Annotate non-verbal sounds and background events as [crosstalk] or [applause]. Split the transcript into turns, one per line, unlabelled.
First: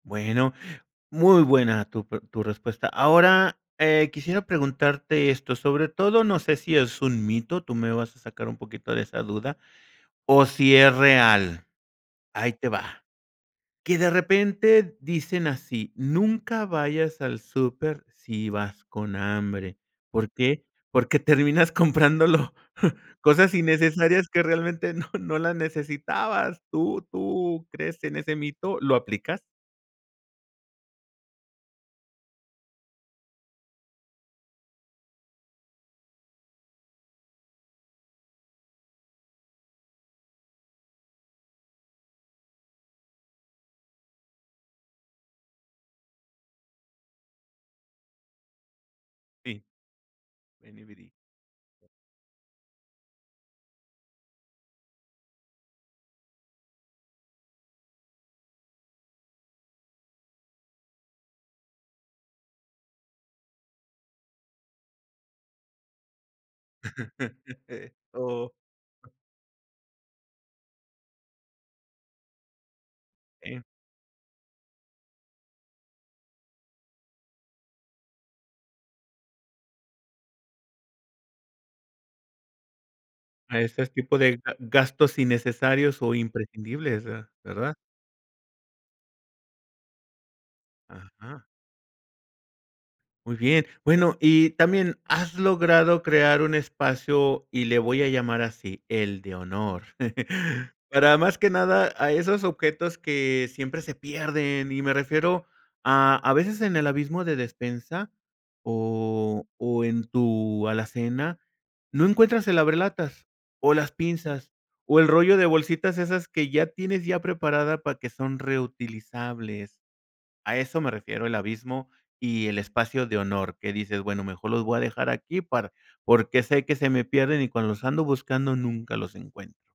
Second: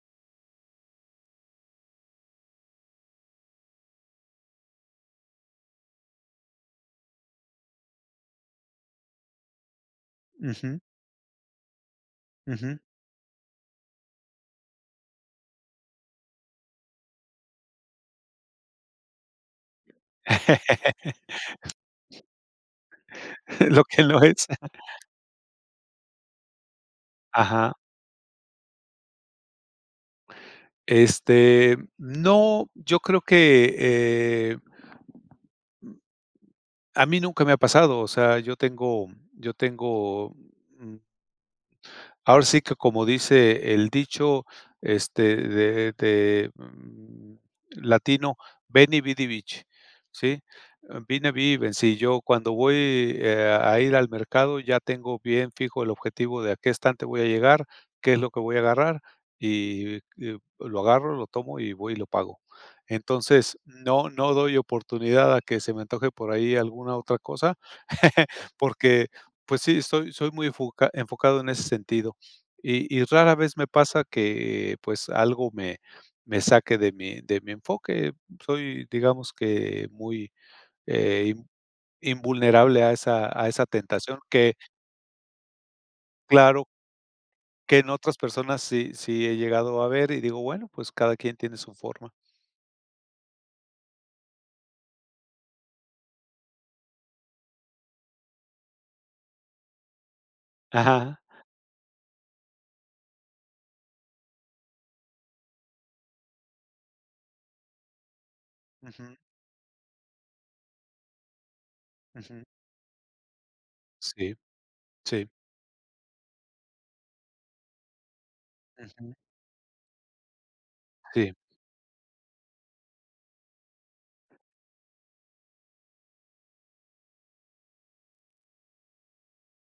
Bueno, muy buena tu pre tu respuesta. Ahora, eh, quisiera preguntarte esto, sobre todo, no sé, si es un mito, tú me vas a sacar un poquito de esa duda, o si
Ujú.
es real, ahí te
Ujú.
va. Que de repente dicen así: "Nunca vayas al súper si vas con hambre". ¿Por qué? Porque
[chuckles]
terminas comprándolo [chuckles] cosas
Lo que no
innecesarias que
es.
realmente no no las necesitabas. ¿Tú tú
Ajá.
crees en ese mito? ¿Lo aplicas?
Este, no, yo creo que, eh, mm, a mí nunca me ha pasado, o sea, yo tengo yo tengo, mm. ahora sí, que como dice el dicho, este, de de, mm, latino: "Veni vidi vici"
Sí.
¿sí?
Veni vidi.
Vine, vi y vencí, yo, cuando voy, eh, a ir al mercado, ya tengo bien fijo el objetivo de a qué qué estante voy a llegar, qué es lo que voy a agarrar y y lo agarro, lo tomo y voy y lo pago. Entonces, no no doy oportunidad a que se me antoje por ahí alguna otra cosa,
[chuckles]
[chuckles]
Oh.
porque, pues sí, soy soy muy enfoca enfocado en ese sentido. Y y rara vez
Eh.
me pasa que, pues, algo me me saque de mi de mi enfoque. Soy, digamos que, muy, eh, invulnerable a esa a
A
esa
este tipo
tentación,
de
que
gastos innecesarios o
Claro.
imprescindibles, ¿verdad?
Que en otras personas sí sí he llegado a ver y digo, bueno, pues cada quien
Ajá.
tiene su forma.
Muy bien, bueno, y también has logrado crear un espacio, y le voy a llamar así, el de honor, [chuckles] para
Ajá.
más que nada a esos objetos que siempre se pierden y me refiero a, a veces en el abismo de despensa
Ujú.
o o en tu alacena, no
Ujú.
encuentras el abrelatas o las
Sí.
pinzas o el
Sí.
rollo de bolsitas esas que ya tienes ya preparada, para que son
Ujú.
reutilizables, a eso me refiero
Sí.
el abismo y el espacio de honor que dices, bueno, mejor los voy a dejar aquí para porque sé que se me pierden y cuando los ando buscando nunca los encuentro.